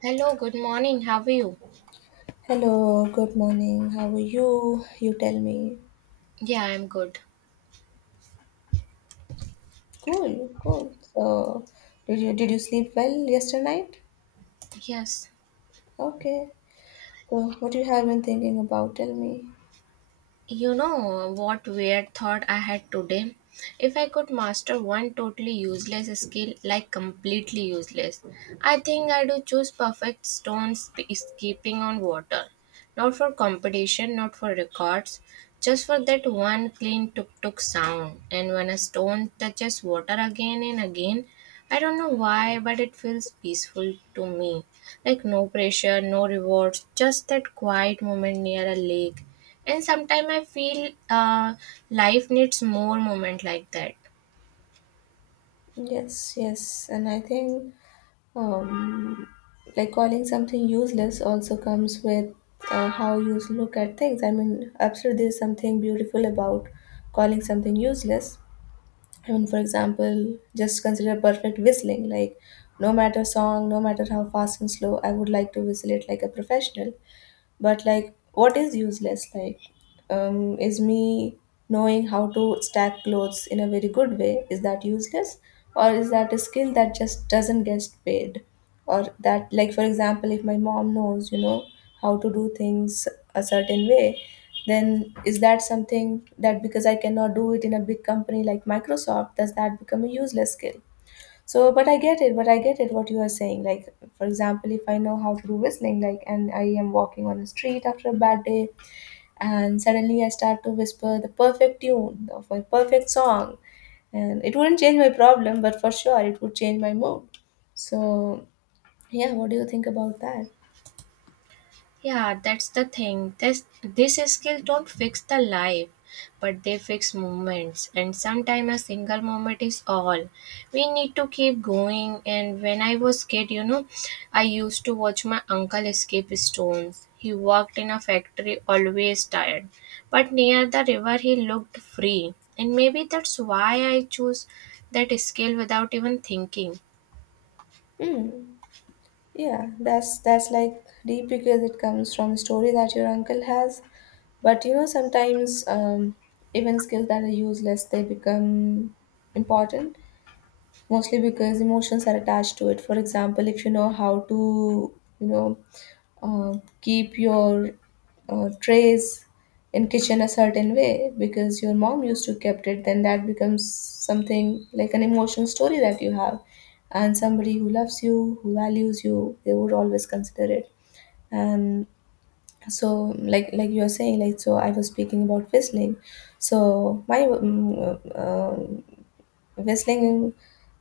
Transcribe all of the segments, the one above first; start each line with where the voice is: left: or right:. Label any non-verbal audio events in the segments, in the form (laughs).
right: Hello, good morning. How are you?
left: Hello, good morning. How are you? You tell me.
right: Yeah, I'm good.
left: Cool, cool. So, did you sleep well yesterday night?
right: Yes.
left: Okay. So, what you have been thinking about? Tell me.
right: You know what weird thought I had today? If I could master one totally useless skill, like completely useless, I think I would choose perfect skipping on water. Not for competition, not for records, just for that one clean tuk tuk sound. And when a stone touches water again and again, I don't know why, but it feels peaceful to me. Like no pressure, no rewards, just that quiet moment near a lake, and sometimes I feel life needs more moment like that.
left: Yes, yes. And I think um, like calling something useless also comes with how you look at things. I mean, absolutely, there's something beautiful about calling something useless. I mean, for example, just consider perfect whistling. Like, no matter song, no matter how fast and slow, I would like to whistle it like a professional, but like what is useless, like is me knowing how to stack clothes in a very good way. Is that useless, or is that a skill that just doesn't get paid? Or that, like for example, if my mom knows, you know, how to do things a certain way, then is that something that, because I cannot do it in a big company like Microsoft, does that become a useless skill? So, but I get it, but I get it what you are saying. Like, for example, if I know how to do whistling, like, and I am walking on the street after a bad day, and suddenly I start to whisper the perfect tune of my perfect song, and it wouldn't change my problem, but for sure it would change my mood. So, yeah, what do you think about that?
right: Yeah, that's the thing, this skill don't fix the life, but they fix moments, and sometimes a single moment is all we need to keep going. And when I was kid, I used to watch my uncle escape stones. He worked in a factory, always tired, but near the river he looked free. And maybe that's why I choose that skill without even thinking.
left: Hmm. Yeah, that's like deep because it comes from a story that your uncle has. But you know, sometimes even skills that are useless they become important, mostly because emotions are attached to it. For example, if you know how to, you know, keep your trays in kitchen a certain way because your mom used to kept it, then that becomes something like an emotional story that you have, and somebody who loves you, who values you, they would always consider it. And so like you are saying, like, so I was speaking about whistling. So my whistling.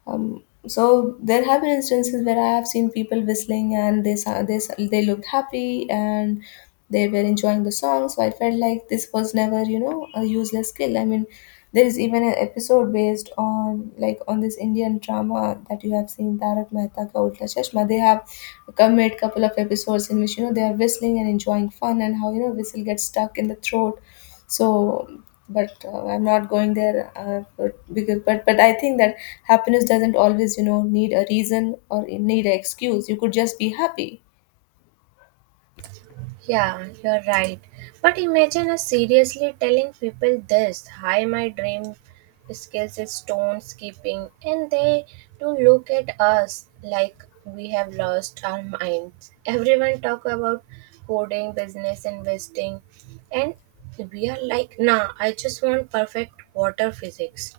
left: So there have been instances where I have seen people whistling, and they looked happy and they were enjoying the song. So I felt like this was never, you know, a useless skill. I mean, there is even an episode based on, like on this Indian drama that you have seen, Tarak Mehta Ka Ulta Chashma. They have come made couple of episodes in which, you know, they are whistling and enjoying fun and how, you know, whistle gets stuck in the throat. So, but I'm not going there, but, because but I think that happiness doesn't always, you know, need a reason or need an excuse. You could just be happy.
right: Yeah, you're right. But imagine us seriously telling people this: hi, my dream skills is stone skipping, and they do look at us like we have lost our minds. Everyone talk about coding, business, investing, and we are like, nah, I just want perfect water physics.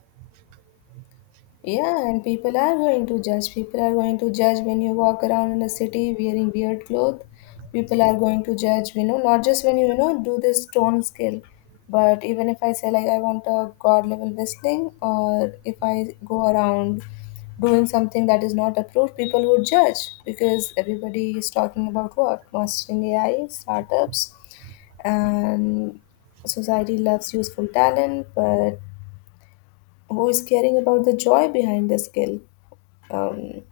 left: Yeah, and people are going to judge. People are going to judge when you walk around in a city wearing weird clothes. People are going to judge, you know, not just when you know, do this tone skill, but even if I say, like, I want a God level whistling, or if I go around doing something that is not approved, people would judge, because everybody is talking about what? Mastering AI, startups, and society loves useful talent, but who is caring about the joy behind the skill? um,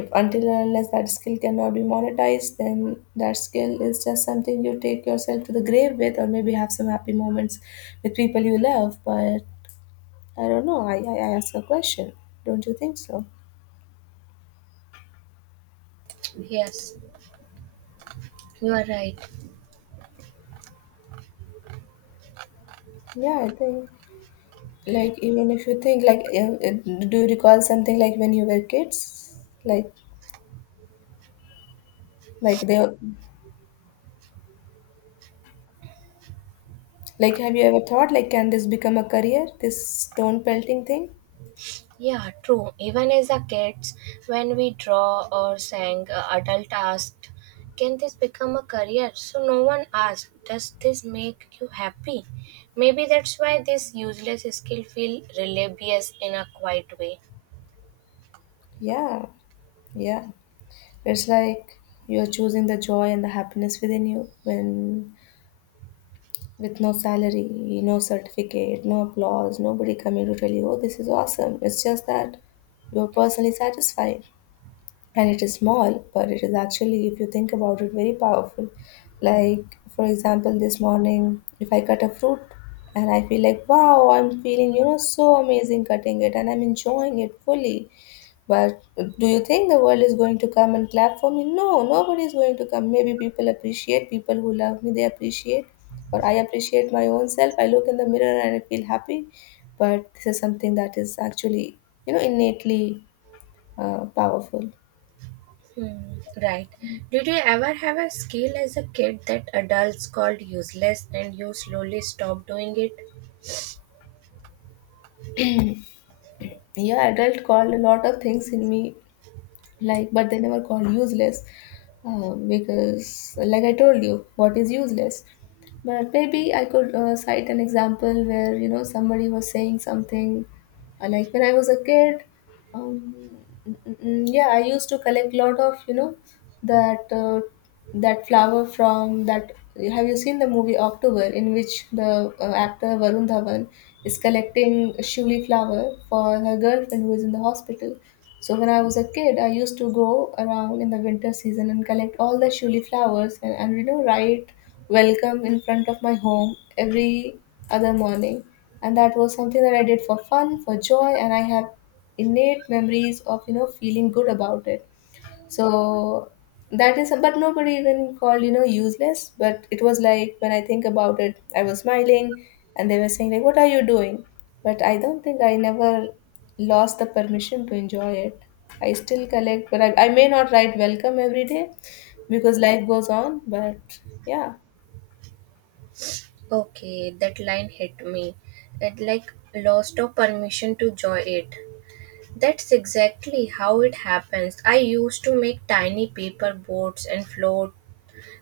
left: if until and unless that skill cannot be monetized, then that skill is just something you take yourself to the grave with, or maybe have some happy moments with people you love. But I don't know. I ask a question, don't you think so?
right: Yes, you are right.
left: Yeah, I think, like even if you think, like do you recall something, like when you were kids, like they like have you ever thought, like can this become a career, this stone pelting thing?
right: Yeah, true. Even as a kids, when we draw or sang, adult asked, "Can this become a career?" So no one asked, "Does this make you happy?" Maybe that's why this useless skill feel rebellious in a quiet way.
left: Yeah, yeah. It's like you're choosing the joy and the happiness within you, when with no salary, no certificate, no applause, nobody coming to tell you, oh, this is awesome. It's just that you're personally satisfied. And it is small, but it is actually, if you think about it, very powerful. Like, for example, this morning, if I cut a fruit and I feel like, wow, I'm feeling, you know, so amazing cutting it and I'm enjoying it fully. But do you think the world is going to come and clap for me? No, nobody is going to come. Maybe people appreciate, people who love me, they appreciate, or I appreciate my own self. I look in the mirror and I feel happy. But this is something that is actually, you know, innately powerful.
right: Hmm, right. Did you ever have a skill as a kid that adults called useless and you slowly stopped doing it?
left: Yeah, adult called a lot of things in me, like, but they never called useless. Because, like I told you, what is useless? But maybe I could cite an example where, you know, somebody was saying something, like when I was a kid. Um, yeah, I used to collect lot of, you know, that that flower from that. Have you seen the movie October, in which the actor Varun Dhawan is collecting shuli flower for her girlfriend who is in the hospital? So when I was a kid, I used to go around in the winter season and collect all the shuli flowers, and you know, write welcome in front of my home every other morning. And that was something that I did for fun, for joy, and I have innate memories of, you know, feeling good about it. So that is, but nobody even called, you know, useless. But it was like when I think about it, I was smiling, and they were saying, like, what are you doing? But I don't think I never lost the permission to enjoy it. I still collect, but I may not write welcome every day because life goes on. But yeah.
right: Okay, that line hit me. It like lost all permission to joy it. That's exactly how it happens. I used to make tiny paper boats and float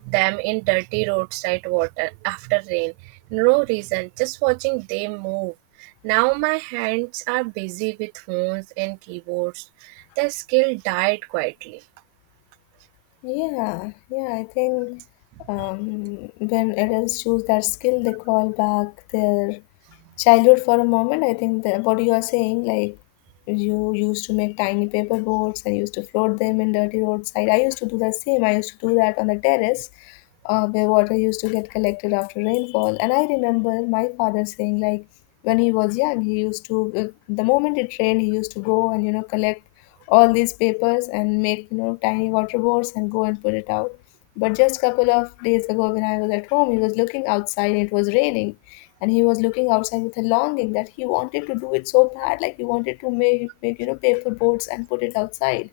right: them in dirty roadside water after rain. No reason, just watching them move. Now my hands are busy with phones and keyboards. The skill died quietly.
left: Yeah, yeah, I think when adults choose that skill, they call back their childhood for a moment. I think that what you are saying, like, you used to make tiny paper boats and used to float them in dirty roadside. I used to do the same. I used to do that on the terrace where water used to get collected after rainfall. And I remember my father saying, like, when he was young, he used to, the moment it rained, he used to go and, you know, collect all these papers and make, you know, tiny water boards and go and put it out. But just couple of days ago, when I was at home, he was looking outside and it was raining. And he was looking outside with a longing that he wanted to do it so bad, like he wanted to make, make, you know, paper boards and put it outside,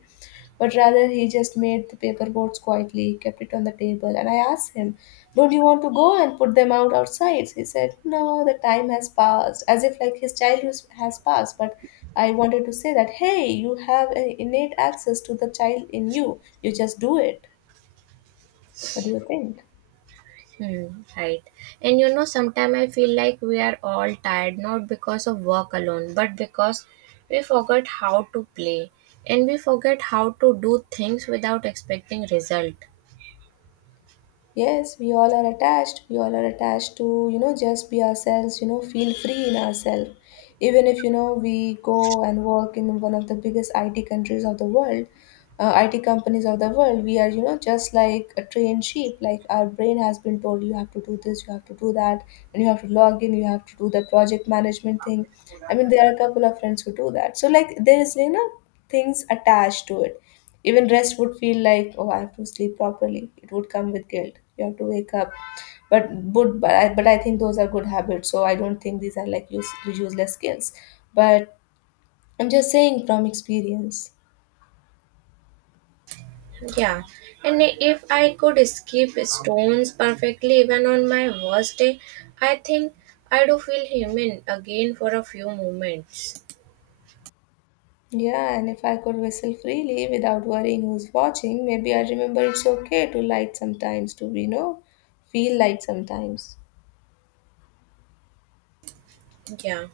left: but rather, he just made the paper boats quietly, kept it on the table, and I asked him, don't you want to go and put them out outside? He said, no, the time has passed, as if like his childhood has passed. But I wanted to say that, hey, you have an innate access to the child in you, you just do it. What do you think?
right: Hmm, right. And you know, sometimes I feel like we are all tired, not because of work alone, but because we forgot how to play and we forget how to do things without expecting result.
left: Yes, we all are attached. We all are attached to, you know, just be ourselves, you know, feel free in ourselves. Even if, you know, we go and work in one of the biggest IT countries of the world, IT companies of the world, we are, you know, just like a trained sheep. Like our brain has been told, you have to do this, you have to do that, and you have to log in, you have to do the project management thing. I mean, there are a couple of friends who do that. So, like, there is, you know, things attached to it. Even rest would feel like, oh, I have to sleep properly. It would come with guilt. You have to wake up. But I think those are good habits. So I don't think these are like, use, useless skills. But I'm just saying from experience.
right: Yeah, and if I could skip stones perfectly even on my worst day, I think I do feel human again for a few moments.
left: Yeah, and if I could whistle freely without worrying who's watching, maybe I remember it's okay to light sometimes, to, you know, feel light sometimes.
right: Yeah.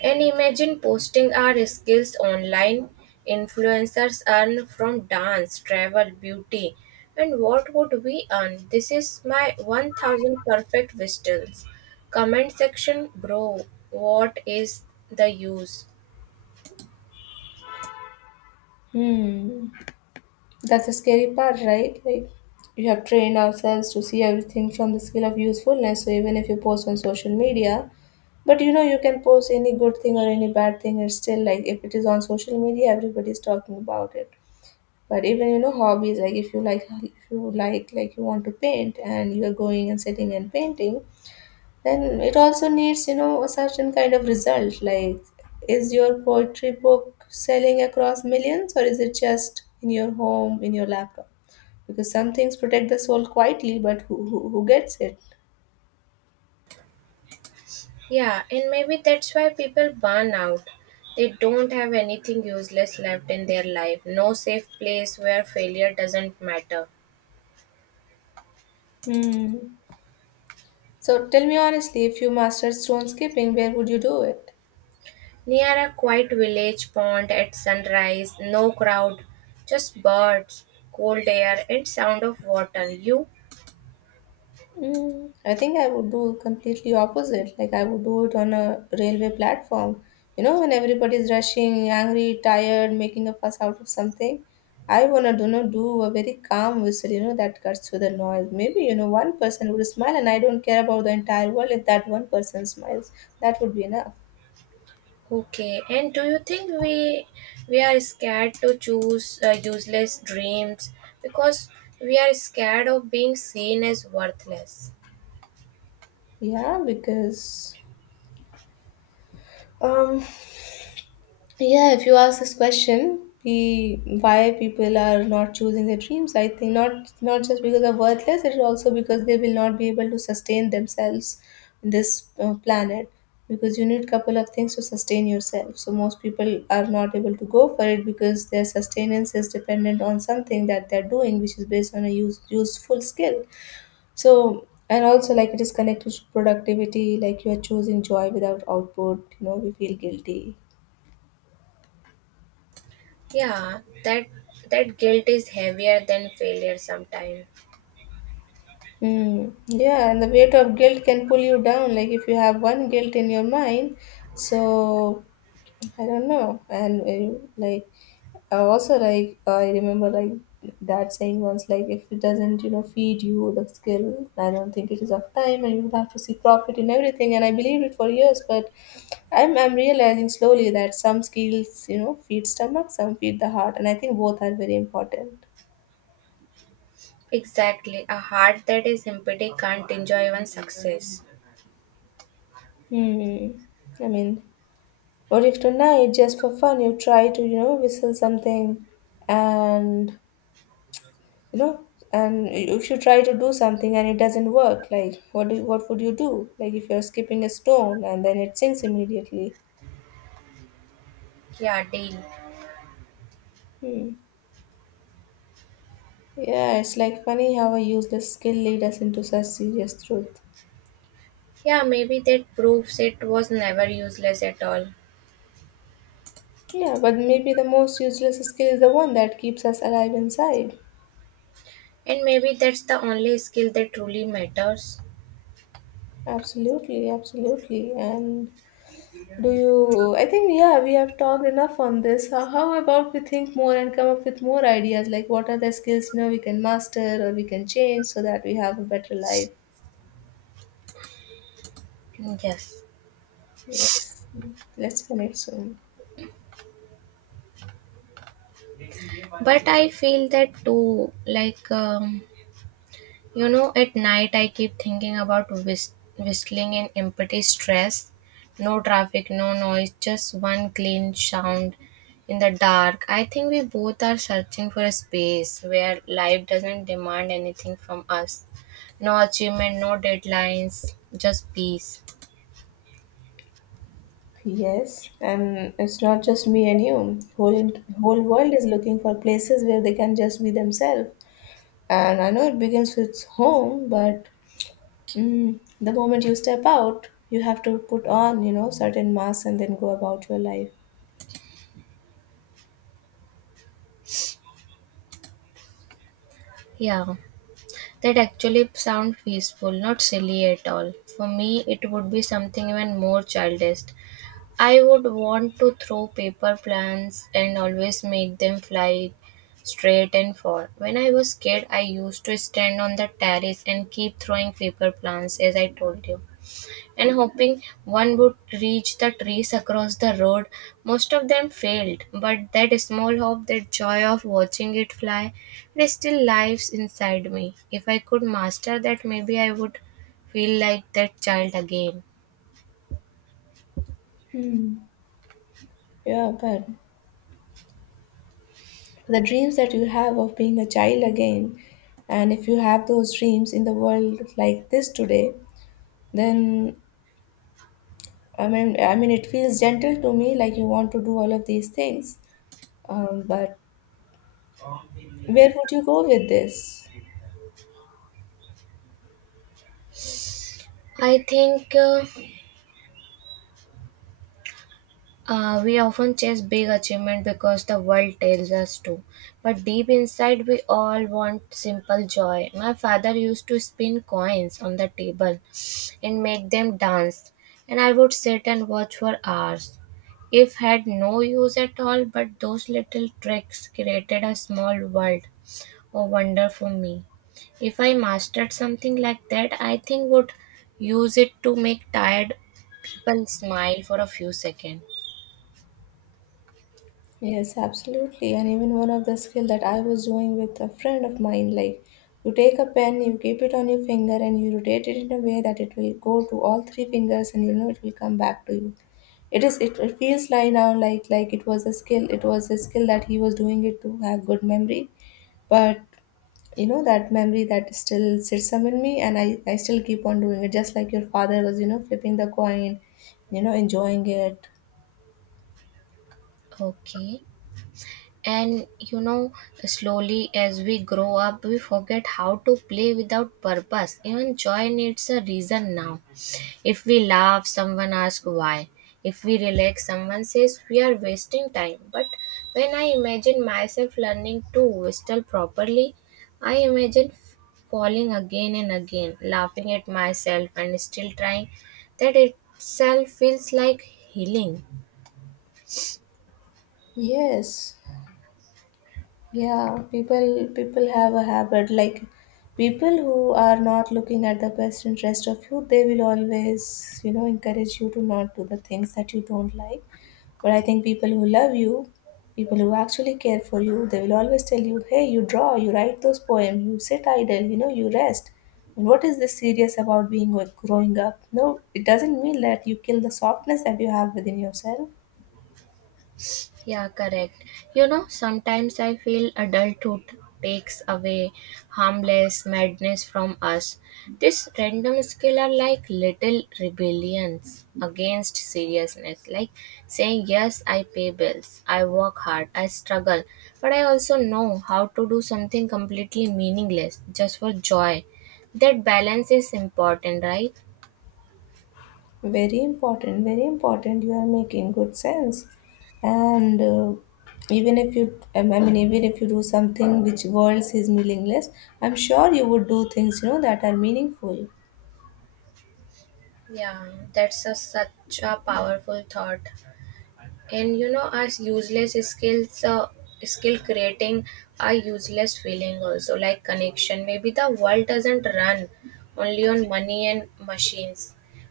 right: And imagine posting our skills online. Influencers earn from dance, travel, beauty. And what would we earn? This is my 1000 perfect whistles. Comment section, bro, what is the use?
left: Hmm. That's the scary part, right? Like we have trained ourselves to see everything from the scale of usefulness. So even if you post on social media, but you know, you can post any good thing or any bad thing, it's still like if it is on social media, everybody's talking about it. But even, you know, hobbies, like if you like, if you like you want to paint and you are going and sitting and painting, then it also needs, you know, a certain kind of result. Like, is your poetry book selling across millions, or is it just in your home, in your laptop? Because some things protect the soul quietly, but who gets it?
right: Yeah, and maybe that's why people burn out. They don't have anything useless left in their life. No safe place where failure doesn't matter.
left: Hmm. So tell me honestly, if you mastered stone skipping, where would you do it?
right: Near a quiet village pond at sunrise, no crowd, just birds, cold air, and sound of water. You
left: Mm, I think I would do completely opposite. Like I would do it on a railway platform. You know, when everybody's rushing, angry, tired, making a fuss out of something, I wanna do not do a very calm whistle. You know, that cuts through the noise. Maybe you know one person would smile, and I don't care about the entire world if that one person smiles. That would be enough.
right: okay? And do you think we are scared to choose useless dreams because we are scared of being seen as worthless?
left: Yeah, because um. Yeah, if you ask this question, the why people are not choosing their dreams, I think not just because they're worthless, it's also because they will not be able to sustain themselves in this planet. Because you need couple of things to sustain yourself. So most people are not able to go for it because their sustenance is dependent on something that they're doing, which is based on a useful skill. So and also like it is connected to productivity, like you are choosing joy without output. You know, we feel guilty.
right: Yeah, that guilt is heavier than failure sometimes.
left: Mm, yeah, and the weight of guilt can pull you down. Like if you have one guilt in your mind, so I don't know. And like I also like I remember like that saying once like if it doesn't you know feed you the skill, I don't think it is of time, and you will have to see profit in everything. And I believed it for years, but I'm realizing slowly that some skills you know feed stomach, some feed the heart, and I think both are very important.
right: Exactly, a heart that is empty can't enjoy even success.
left: Hmm. I mean, or if tonight, just for fun, you try to, you know, whistle something and, you know, and if you try to do something and it doesn't work, like what do, what would you do? Like if you're skipping a stone and then it sinks immediately.
right: Yeah, deal.
left: Hmm. Yeah, it's like funny how a useless skill leads us into such serious truth.
right: Yeah, maybe that proves it was never useless at all.
left: Yeah, but maybe the most useless skill is the one that keeps us alive inside.
right: And maybe that's the only skill that truly matters.
left: Absolutely, absolutely. And do you? I think yeah, we have talked enough on this. How about we think more and come up with more ideas? Like what are the skills you know we can master or we can change so that we have a better life?
right: Yes.
left: Yes, let's connect soon.
right: But I feel that too. Like, you know, at night I keep thinking about whistling and empty stress. No traffic, no noise, just one clean sound in the dark. I think we both are searching for a space where life doesn't demand anything from us. No achievement, no deadlines, just peace.
left: Yes, and it's not just me and you. Whole in, whole world is looking for places where they can just be themselves. And I know it begins with home, but mm, the moment you step out, you have to put on you know certain masks and then go about your life.
right: Yeah, that actually sound peaceful, not silly at all. For me, it would be something even more childish. I would want to throw paper plans and always make them fly straight and far. When I was kid, I used to stand on the terrace and keep throwing paper plants, as I told you, and hoping one would reach the trees across the road. Most of them failed, but that small hope, that joy of watching it fly, it still lives inside me. If I could master that, maybe I would feel like that child again.
left: Hmm. Yeah, but the dreams that you have of being a child again, and if you have those dreams in the world like this today, then I mean, it feels gentle to me, like you want to do all of these things. But where would you go with this?
right: I think we often chase big achievement because the world tells us to, but deep inside we all want simple joy. My father used to spin coins on the table and make them dance, and I would sit and watch for hours. If had no use at all, but those little tricks created a small world or wonder for me. If I mastered something like that, I think would use it to make tired people smile for a few seconds.
left: Yes, absolutely. And even one of the skill that I was doing with a friend of mine, like you take a pen, you keep it on your finger, and you rotate it in a way that it will go to all three fingers, and you know it will come back to you. It is. It feels like now, like it was a skill. It was a skill that he was doing it to have good memory, but you know that memory that still sits up in me, and I still keep on doing it, just like your father was, you know, flipping the coin, you know, enjoying it.
right: Okay. And you know, slowly as we grow up, we forget how to play without purpose. Even joy needs a reason now. If we laugh, someone asks why. If we relax, someone says we are wasting time. But when I imagine myself learning to whistle properly, I imagine falling again and again, laughing at myself and still trying. That itself feels like healing.
left: Yes. Yeah, people have a habit like people who are not looking at the best interest of you, they will always, you know, encourage you to not do the things that you don't like. But I think people who love you, people who actually care for you, they will always tell you, "Hey, you draw, you write those poems, you sit idle, you know, you rest." And what is this serious about being growing up? No, it doesn't mean that you kill the softness that you have within yourself.
right: Yeah, correct. You know, sometimes I feel adulthood takes away harmless madness from us. This random skill are like little rebellions against seriousness, like saying, yes, I pay bills, I work hard, I struggle, but I also know how to do something completely meaningless just for joy. That balance is important, right?
left: Very important, very important, you are making good sense. And even if you I mean even if you do something which world is meaningless, I'm sure you would do things you know that are meaningful.
right: Yeah, that's a, such a powerful thought. And you know, as useless skills, skill creating are useless feeling also like connection. Maybe the world doesn't run only on money and machines.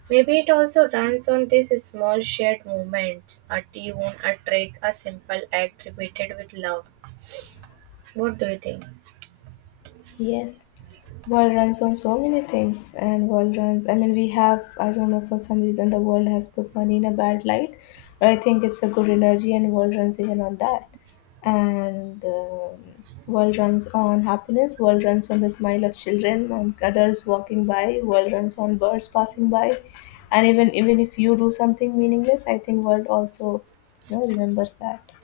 right: Maybe it also runs on these small shared movements, a tune, a trick, a simple act repeated with love. What do you think?
left: Yes, world runs on so many things, and world runs. I mean, we have. I don't know for some reason the world has put money in a bad light, but I think it's a good energy, and world runs even on that. And World runs on happiness. World runs on the smile of children, on adults walking by. World runs on birds passing by, and even if you do something meaningless, I think world also, you know, remembers that.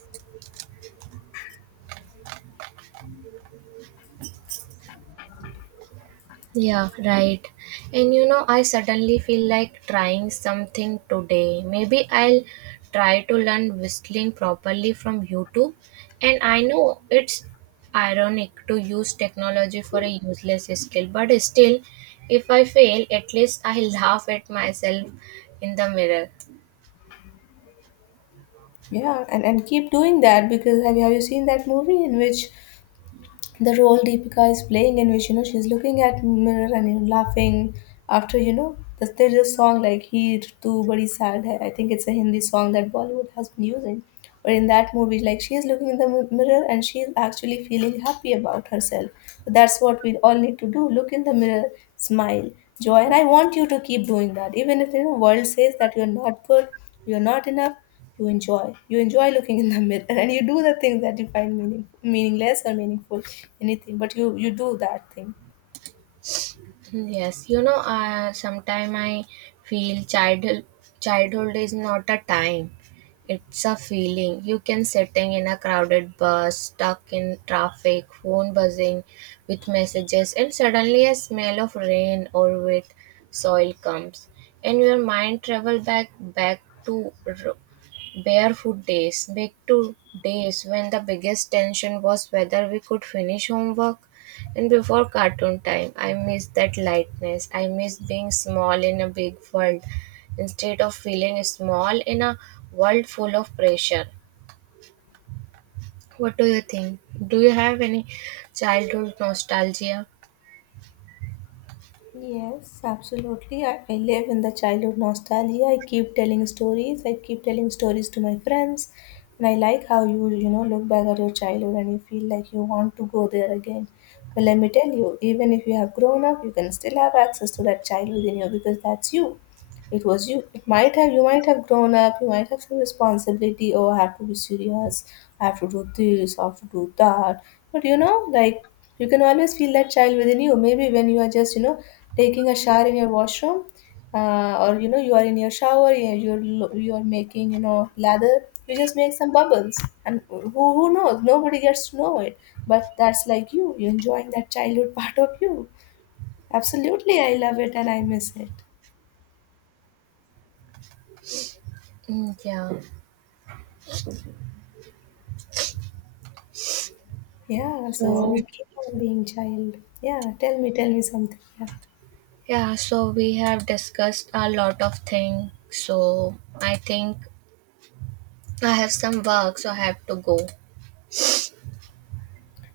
right: Yeah, right. And you know, I suddenly feel like trying something today. Maybe I'll try to learn whistling properly from YouTube. And I know it's ironic to use technology for a useless skill, but still, if I fail, at least I (laughs) laugh at myself in the mirror.
left: Yeah, and keep doing that because have you seen that movie in which the role Deepika is playing in which you know she's looking at mirror and you know, laughing after you know there's a song like "Heer Tu Badi Sad Hai." I think it's a Hindi song that Bollywood has been using. But in that movie, like she is looking in the mirror and she is actually feeling happy about herself. So that's what we all need to do: look in the mirror, smile, joy. And I want you to keep doing that, even if the you know, world says that you're not good, you're not enough, you enjoy. You enjoy looking in the (laughs) mirror and you do the things that you find meaningless or meaningful, anything, but you do that thing.
right: Yes, you know, sometime I feel childhood is not a time. It's a feeling. You can sitting in a crowded bus, stuck in traffic, phone buzzing with messages, and suddenly a smell of rain or wet soil comes, and your mind travel barefoot days, back to days when the biggest tension was whether we could finish homework and before cartoon time. I miss that lightness. I miss being small in a big world instead of feeling small in a world full of pressure. What do you think? Do you have any childhood nostalgia?
left: Yes, absolutely. I live in the childhood nostalgia. I keep telling stories. I keep telling stories to my friends. And I like how you, you know, look back at your childhood and you feel like you want to go there again. But let me tell you, even if you have grown up, you can still have access to that child within you because that's you. It was you. It might have, you might have grown up, you might have some responsibility. Oh, I have to be serious, I have to do this, I have to do that. But you know, like, you can always feel that child within you. Maybe when you are just, you know, taking a shower in your washroom, or you know, you are in your shower, you're, you're making, you know, lather, you just make some bubbles. And who knows? Nobody gets to know it. But that's like you, you're enjoying that childhood (laughs) part of you. Absolutely, I love it and I miss it.
right: Mm, yeah.
left: Yeah, so
right: So,
left: we keep on being child. Yeah, tell me something. Yeah.
right: yeah, so we have discussed a lot of things. So, I think I have some work, so I have to go.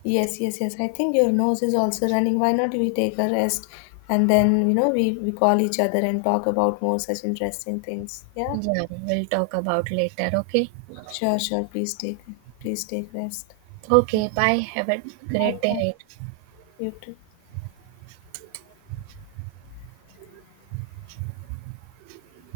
left: Yes, yes, yes. I think your nose is also running. Why not we take a rest and then, you know, we call each other and talk about more such interesting things. Yeah.
right: Yeah, we'll talk about later, okay?
left: Sure, sure. Please take rest. Yeah.
right: Okay, bye. Have a
left: Bye
right: great
left: bye.
right: day.
left: You too.